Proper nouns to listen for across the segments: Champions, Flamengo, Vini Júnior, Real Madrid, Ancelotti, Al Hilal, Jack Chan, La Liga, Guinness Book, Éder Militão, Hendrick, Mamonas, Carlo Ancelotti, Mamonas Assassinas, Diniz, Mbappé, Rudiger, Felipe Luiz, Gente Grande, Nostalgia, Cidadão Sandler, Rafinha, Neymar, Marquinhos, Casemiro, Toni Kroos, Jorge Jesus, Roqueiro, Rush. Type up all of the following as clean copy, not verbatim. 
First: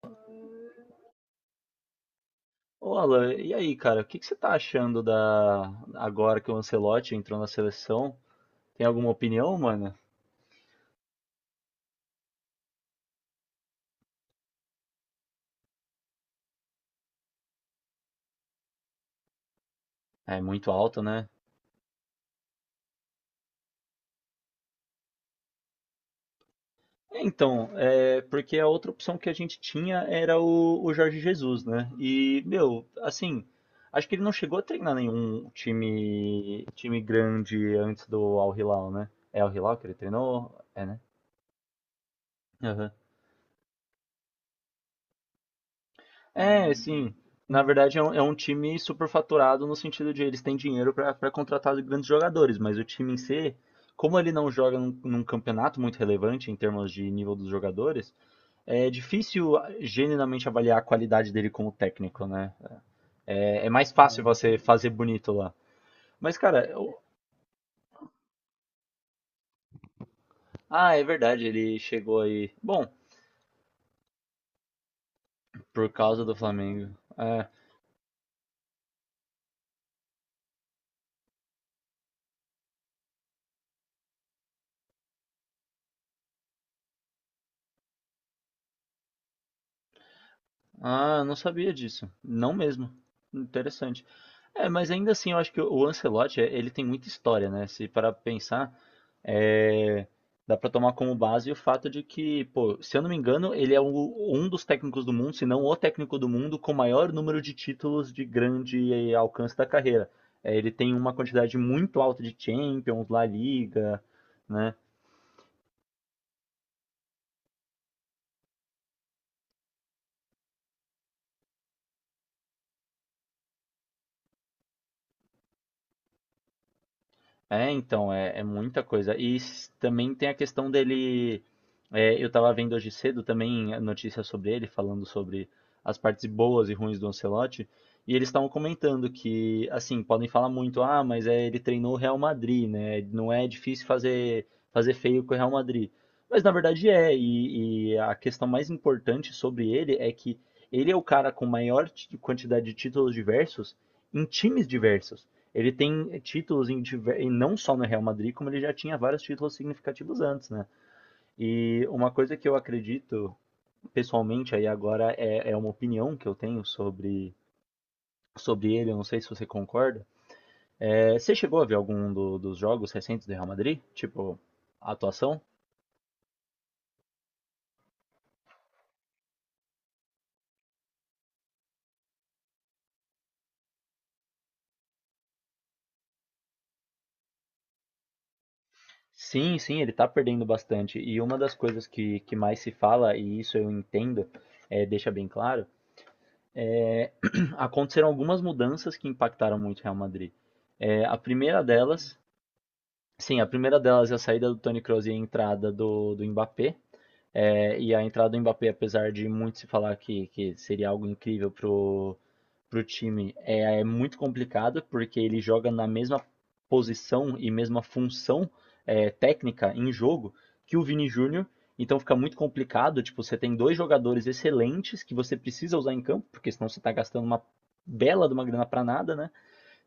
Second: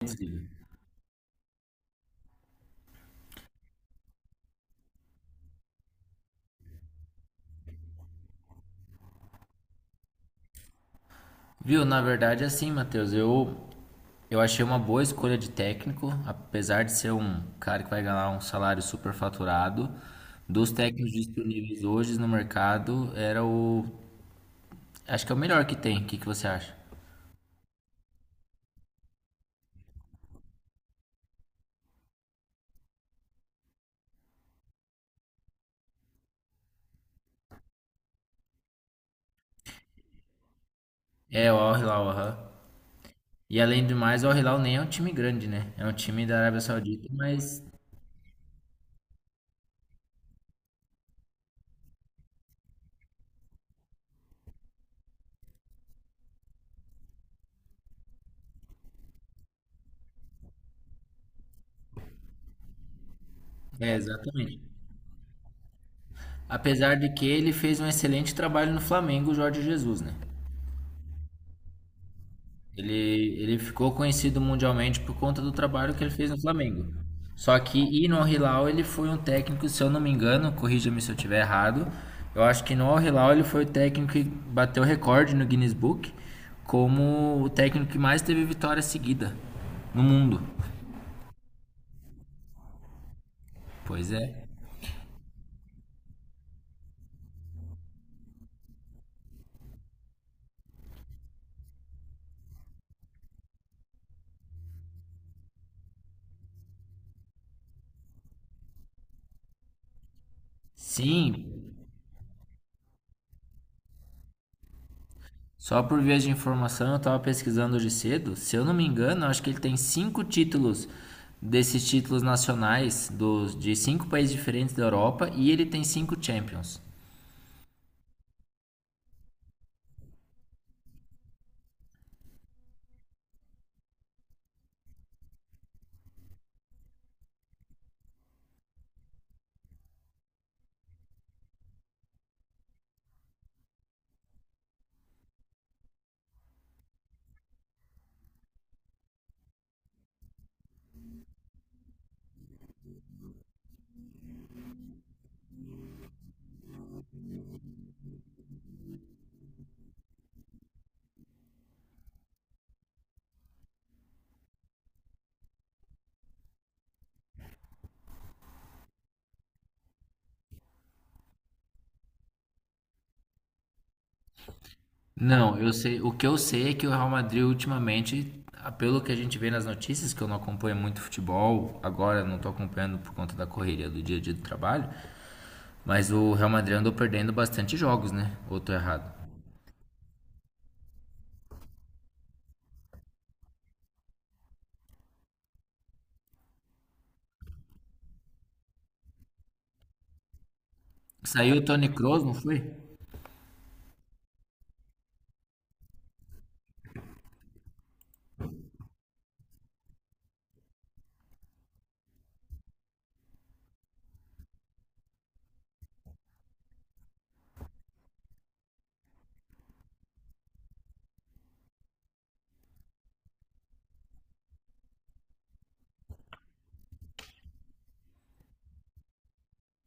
Entendi. Ô, Alan, e aí, cara, o que que você tá achando da agora que o Ancelotti entrou na seleção? Tem alguma opinião, mano? Viu, na verdade, é assim, Matheus, eu achei uma boa escolha de técnico, apesar de ser um cara que vai ganhar um salário super faturado. É muito Dos alto, técnicos né? disponíveis hoje no mercado, era o. Acho que é o melhor que tem. O que que você acha? É, então, é porque a outra opção que a gente tinha era o Jorge Jesus, né? E, meu, assim, acho que ele não chegou a treinar nenhum time grande antes do Al Hilal, né? É Al Hilal que ele treinou? É, né? É, o Al Hilal, aham. E além do mais, o Al Hilal nem é um time grande, né? É um time da Arábia É, Saudita, sim. mas. Na verdade, é um time superfaturado no sentido de eles têm dinheiro para contratar grandes jogadores, mas o time em si, como ele não joga num campeonato muito relevante em termos de nível dos jogadores, é difícil genuinamente avaliar a qualidade dele como técnico, né? É, é mais É, fácil você exatamente. fazer bonito lá. Mas, cara, eu- Apesar de que ele fez um excelente trabalho no Flamengo, o Jorge Jesus, né? É verdade, ele chegou aí. Bom, Ele, ele ficou conhecido mundialmente por conta do por trabalho que ele causa fez do no Flamengo. Flamengo. Só que e no Al-Hilal ele foi um técnico, se eu não me engano, corrija-me se eu estiver errado. Eu acho que no Al-Hilal ele foi o técnico que bateu recorde no Guinness Book como o técnico que mais teve vitória seguida no mundo. Ah, não sabia disso. Não mesmo. Interessante. Pois é. É, mas ainda assim, eu acho que o Ancelotti, ele tem muita história, né? Se parar pra pensar, eh, dá pra tomar como base o fato de que, pô, se eu não me engano, ele é o- um dos técnicos do mundo, se não o técnico do mundo, com maior número de títulos de grande alcance da carreira. Ele tem uma Sim, quantidade muito alta de Champions, La Liga, né? só por via de informação, eu estava pesquisando hoje cedo. Se eu não me engano, eu acho que ele tem cinco títulos desses títulos nacionais dos, de cinco países diferentes da Europa e ele tem cinco Champions. É, então, é, é muita coisa. E s- também tem a questão dele. É, eu tava vendo hoje cedo também a notícia sobre ele, falando sobre as partes boas e ruins do Ancelotti. E eles estavam comentando que, assim, podem falar muito, ah, mas é, ele treinou o Real Madrid, né? Não é difícil fazer, fazer feio com o Real Madrid. Mas na verdade é, e a questão mais importante sobre ele é que ele é o cara com maior ti- quantidade de títulos diversos em times diversos. Ele tem títulos em, e não só no Real Madrid, como ele já tinha vários títulos significativos antes, né? E uma coisa que eu acredito, pessoalmente, aí agora é, é uma opinião que eu tenho sobre, sobre ele, eu não sei se você concorda. É, você chegou a ver algum do- dos jogos recentes do Real Madrid? Tipo, a atuação? Não, eu sei. O que eu sei é que o Real Madrid ultimamente, ah, pelo que a gente vê nas notícias, que eu não acompanho muito futebol, agora não estou acompanhando por conta da correria do dia a dia do trabalho, mas o Real Madrid andou perdendo bastante jogos, né? Ou tô errado? Sim, sim, ele tá perdendo bastante. E uma das coisas que mais se fala, e isso eu entendo, é, deixa bem claro, aconteceram algumas mudanças que impactaram muito o Real Madrid. É, a Saiu primeira o Toni delas. Kroos, não foi? Sim, a primeira delas é a saída do Toni Kroos e a entrada do Mbappé. É, e a entrada do Mbappé, apesar de muito se falar que seria algo incrível pro, pro time, é, é muito complicado, porque ele joga na mesma posição e mesma função técnica em jogo que o Vini Júnior. Então fica muito complicado, tipo, você tem dois jogadores excelentes que você precisa usar em campo, porque senão você está gastando uma bela de uma grana para nada, né?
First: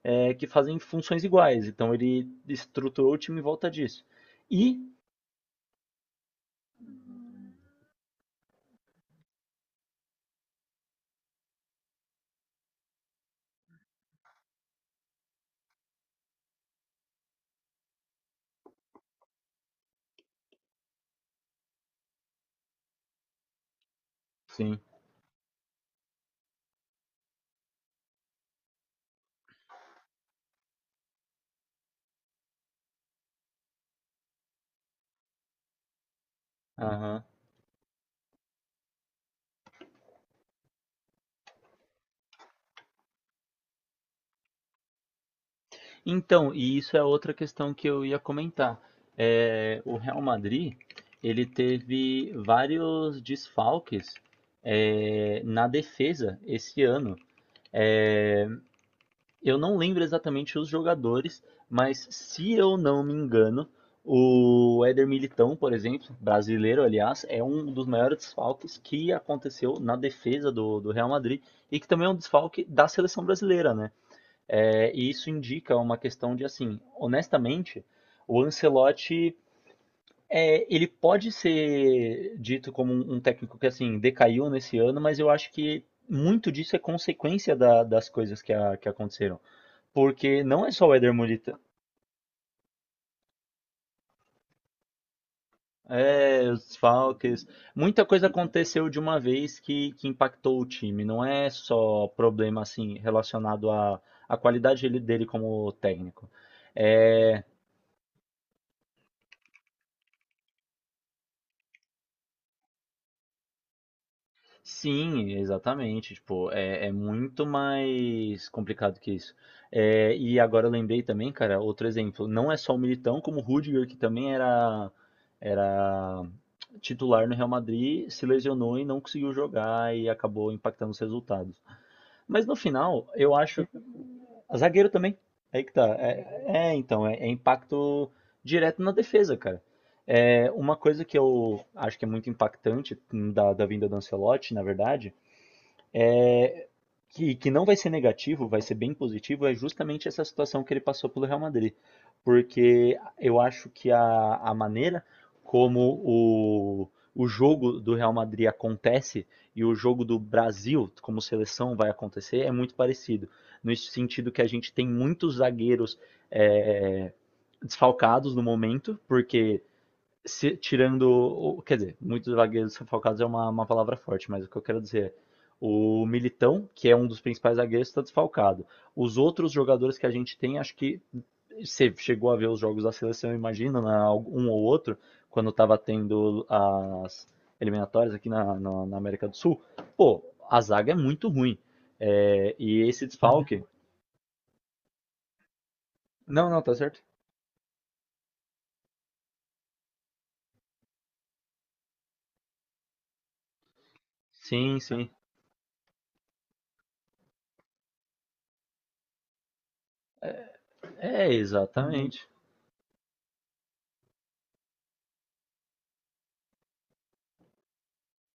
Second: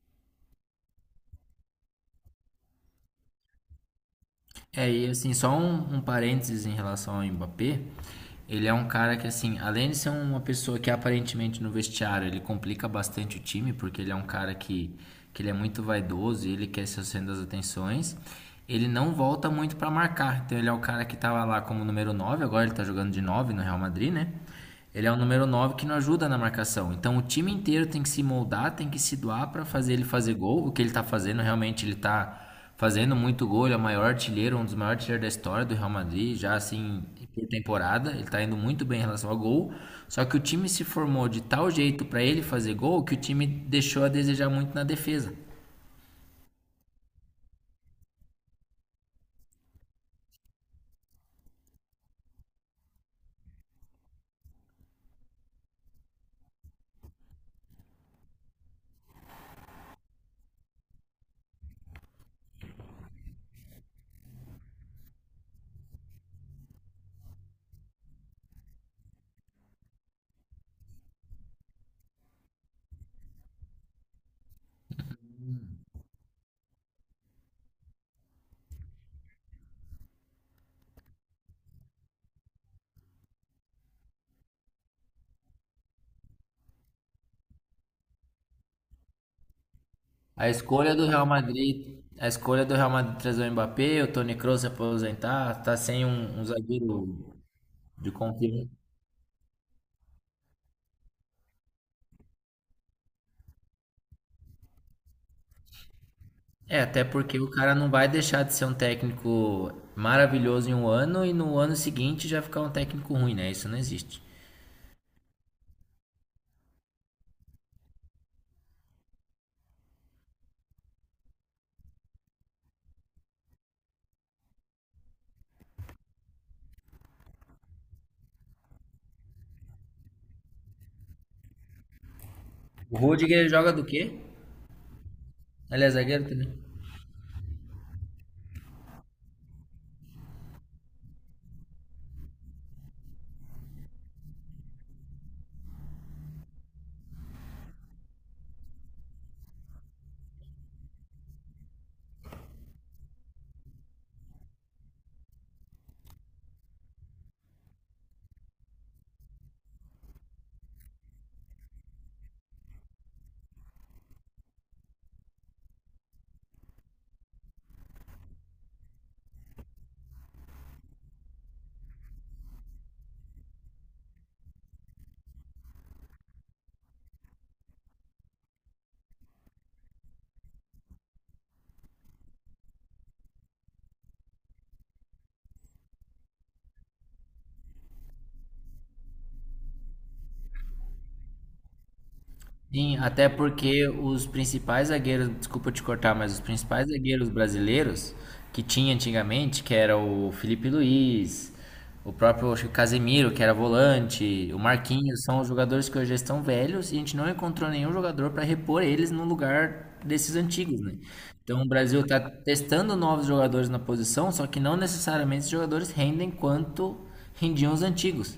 É, que fazem funções iguais. Então ele estruturou o time em volta disso. E. É, e assim, só um parênteses em relação ao Mbappé. Ele é um cara que, assim, além de ser uma pessoa que aparentemente no vestiário ele complica bastante o time, porque ele é um cara que ele é muito vaidoso e ele quer ser o centro das atenções. Ele não volta muito pra marcar. Então ele é o cara que tava lá como número 9. Agora ele tá jogando de 9 no Real Madrid, né? Sim. Ele é o número 9 que não ajuda na marcação. Então o time inteiro tem que se moldar, tem que se doar pra fazer ele fazer gol. O que ele tá fazendo realmente ele tá fazendo muito gol, ele é o maior artilheiro, um dos maiores artilheiros da história do Real Madrid, já assim Aham. por temporada, ele tá indo muito bem em relação ao gol. Só que o time se formou de tal jeito para ele fazer gol que o time deixou a desejar muito na defesa. Então, e isso é outra questão que eu ia comentar. É, o Real Madrid, ele teve vários desfalques, é, na defesa esse ano. É, eu não lembro exatamente os jogadores, mas se eu não me engano, o Éder Militão, por exemplo, brasileiro, aliás, é um dos maiores desfalques que aconteceu na defesa do Real Madrid e que também é um desfalque da seleção brasileira, né? É, e isso indica uma questão de assim, honestamente, o Ancelotti é, ele pode ser dito como um técnico que assim decaiu nesse ano, mas eu acho que muito disso é consequência da- das coisas que, a- que aconteceram. Porque A não é só escolha o do Éder Real Militão, Madrid, a escolha do Real Madrid trazer o Mbappé, o Toni Kroos se aposentar, tá sem um é os zagueiro desfalques. Muita de coisa confiança. aconteceu de uma vez que impactou o time. Não é só problema assim relacionado à, à qualidade dele, dele como técnico. É, até porque É, o cara não vai deixar de ser um técnico maravilhoso em um ano e no ano seguinte já ficar um técnico ruim, né? Isso não existe. sim, exatamente. Tipo, é, é muito mais complicado que isso. É, e agora eu lembrei também, cara, outro exemplo. Não é só o Militão, como o Rudiger, que também era, era titular no Real Madrid, se lesionou e não conseguiu jogar e acabou impactando os resultados. Mas no O final, eu Rudiger acho. joga do quê? Zagueiro também. Aí que Ele é tá. zagueiro É, também. é, então, é, é impacto direto na defesa, cara. É, uma coisa que eu acho que é muito impactante da vinda do Ancelotti, na verdade, é, que não vai ser negativo, vai ser bem positivo, é justamente essa situação que ele passou pelo Real Madrid. Porque eu acho que a maneira como o jogo do Real Madrid acontece e o jogo do Brasil como seleção vai acontecer é muito parecido. No sentido que a gente tem muitos zagueiros é, desfalcados no momento, porque se- tirando, o- quer dizer, muitos zagueiros desfalcados é uma palavra forte, mas o que eu quero dizer é, o Militão, que é um dos principais zagueiros, está desfalcado. Os outros jogadores que a gente tem, acho que você chegou a ver os jogos da seleção, imagina, na- um ou outro, quando estava tendo as eliminatórias aqui na, na- na América do Sul, pô, a zaga é muito ruim. É, e Sim, esse até desfalque. porque os principais zagueiros, desculpa te cortar, mas os Não, não, tá principais certo. zagueiros brasileiros que tinha antigamente, que era o Felipe Luiz, o próprio acho que Casemiro, que era volante, o Sim, sim. Marquinhos, são os jogadores que hoje já estão velhos e a gente não encontrou nenhum jogador para repor eles no lugar desses antigos, né? É, Então o Brasil está exatamente. testando novos jogadores na posição, só que não necessariamente esses jogadores rendem quanto rendiam os antigos.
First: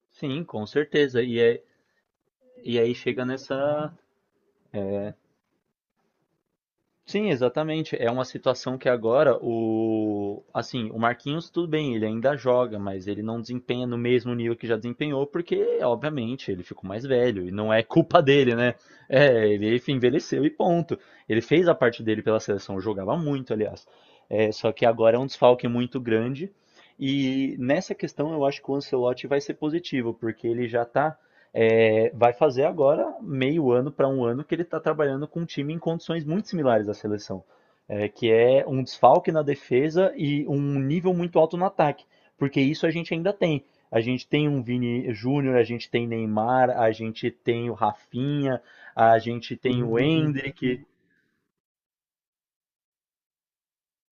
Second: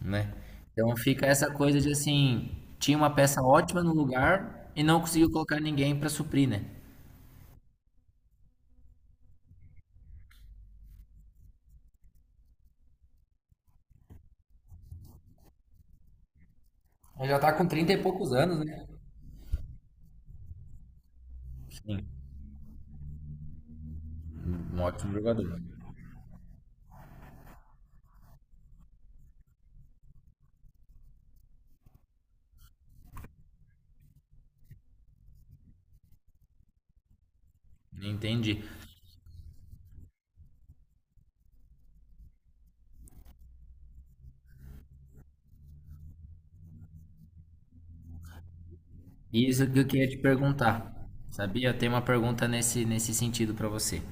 né? Sim, com Então certeza. fica E essa é, coisa de assim, e aí tinha uma chega peça ótima no nessa. lugar e não conseguiu colocar ninguém para suprir, né? Sim, exatamente. É uma situação que agora o. Assim, o Marquinhos, tudo bem, ele ainda joga, mas ele não desempenha no mesmo nível que já desempenhou, porque, obviamente, ele ficou mais Ele já velho. tá E com não é 30 e culpa poucos dele, anos, né? né? É, ele enfim, envelheceu e ponto. Ele fez a parte Sim, dele pela seleção, jogava muito, aliás. É, só um que ótimo agora é um jogador. desfalque muito grande. E nessa questão eu acho que o Ancelotti vai ser positivo, porque ele já está. É, vai fazer agora meio ano para um ano que ele está trabalhando com um time em condições muito similares à seleção, é, que Entendi. é um desfalque na defesa e um nível muito alto no ataque, porque isso a gente ainda tem. A gente tem um Vini Júnior, a gente tem Neymar, a gente tem o Rafinha, a gente Isso que tem eu o queria te Hendrick. perguntar. Sabia? Eu tenho uma pergunta nesse sentido para você.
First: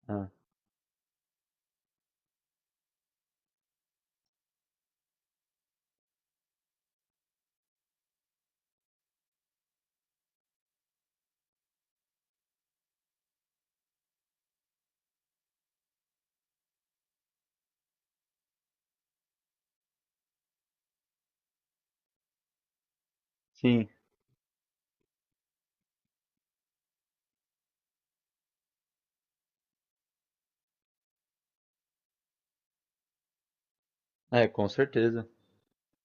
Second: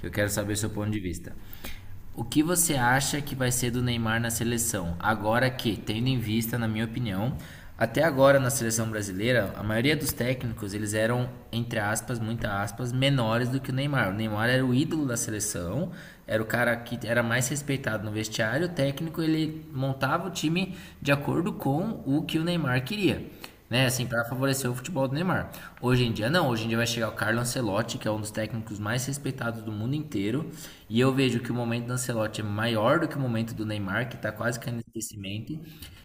Que eu quero Ah, saber seu ponto de vista. O que você acha que vai ser do Neymar na seleção? Agora que, tendo em vista, na minha opinião, até agora na seleção brasileira, a maioria dos técnicos, eles eram, entre aspas, muitas aspas, menores do que o Neymar. O Neymar era o ídolo da seleção, era o cara que era mais respeitado no vestiário, o técnico, ele montava o time de acordo com o que o Neymar queria, né, sim, assim, para favorecer o futebol do Neymar. Hoje em dia não, hoje em dia vai chegar o Carlo Ancelotti, que é um dos técnicos mais respeitados do mundo inteiro, e eu vejo que o momento do Ancelotti é maior do que o momento do Neymar, que tá é, quase com caindo em certeza. esquecimento.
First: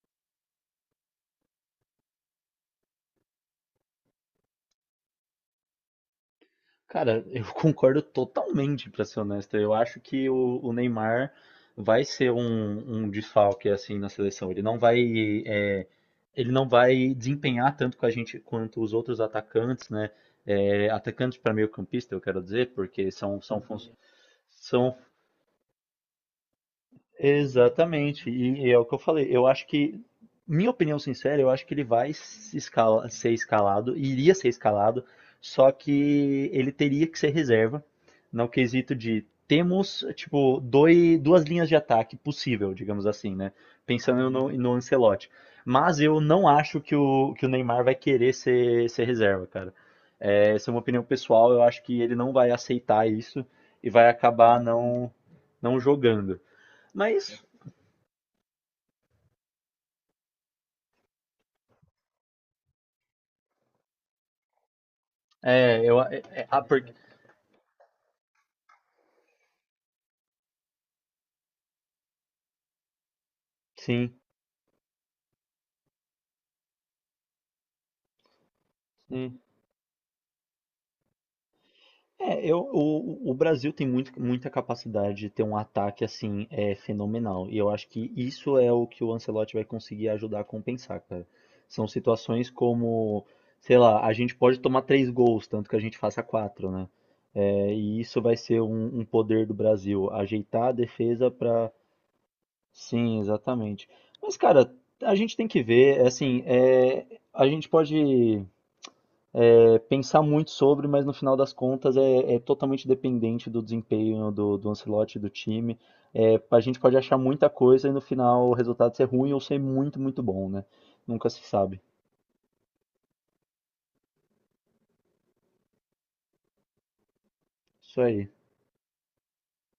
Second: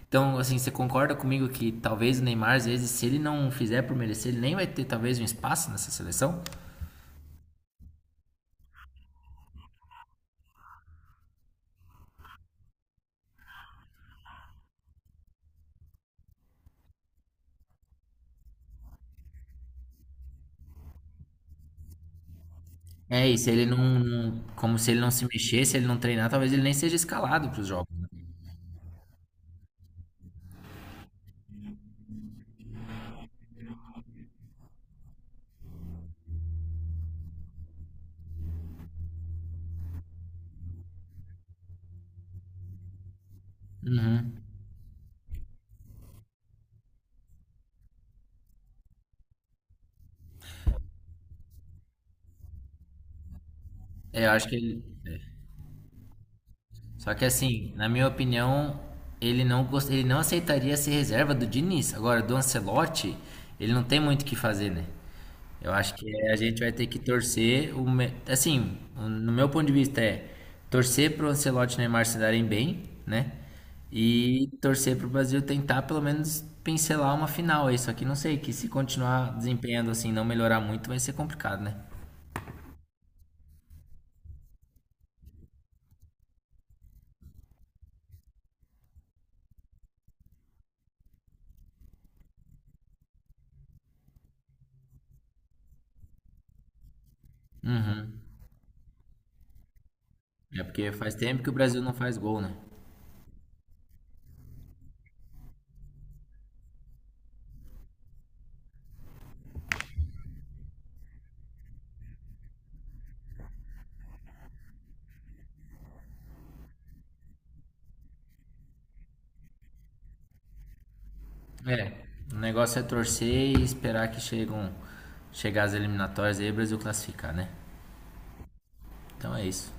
Então, assim, você concorda comigo que talvez o Neymar, às vezes, se ele não fizer por merecer, ele nem vai ter talvez um espaço nessa seleção? Cara, eu concordo totalmente, pra ser honesto. Eu acho que o Neymar vai ser um, um desfalque assim na seleção. Ele não vai, é, ele não vai desempenhar tanto com a gente quanto os outros atacantes, né? É, atacantes para meio-campista, eu quero dizer, porque É, e são, se são, ele fun- como se são. ele não se mexer, se ele não treinar, talvez ele nem seja escalado para os jogos, né? Exatamente. E é o que eu falei. Eu acho que, minha opinião sincera, eu acho que ele vai se escala- ser escalado, iria ser escalado, só que ele teria que ser reserva, no quesito de temos, tipo, dois, duas linhas de ataque possível, digamos assim, né? Pensando no Ancelotti. Mas eu não acho que o Neymar vai querer ser, ser reserva, cara. É, essa é uma opinião pessoal, eu acho que ele não vai aceitar isso e vai É, eu acho que acabar ele. não, não jogando. Só que Mas assim, na minha opinião, ele não aceitaria ser reserva do Diniz. Agora, do Ancelotti, ele não tem muito o que fazer, né? Eu é, acho eu. que É, é, a é, gente ah, vai ter porque, que torcer assim, no meu ponto de vista é torcer pro Ancelotti e Neymar se darem bem, né? sim, E torcer pro Brasil tentar pelo menos pincelar uma final aí, só que não sei que se continuar sim. desempenhando assim, não melhorar muito, vai ser complicado, né? É, eu, o Brasil tem muito, muita capacidade de ter um ataque assim é, fenomenal. E eu acho que isso é o que o Ancelotti vai conseguir ajudar a compensar, cara. São situações como, sei lá, a gente pode tomar 3 gols, tanto que a gente faça quatro, né? É, e isso vai ser um poder do Brasil, É ajeitar a porque faz defesa tempo que o pra. Brasil não faz gol, né? Sim, exatamente. Mas, cara, a gente tem que ver, é assim, é, a gente pode é, pensar muito sobre, mas no final das contas é, é totalmente dependente do desempenho do Ancelotti e do time. É, a gente pode achar muita coisa e no final o resultado ser ruim ou ser muito, muito bom, né? Nunca se sabe. É, o negócio é torcer e esperar que chegar as eliminatórias aí e o Brasil classificar, né? Isso aí. Então é isso.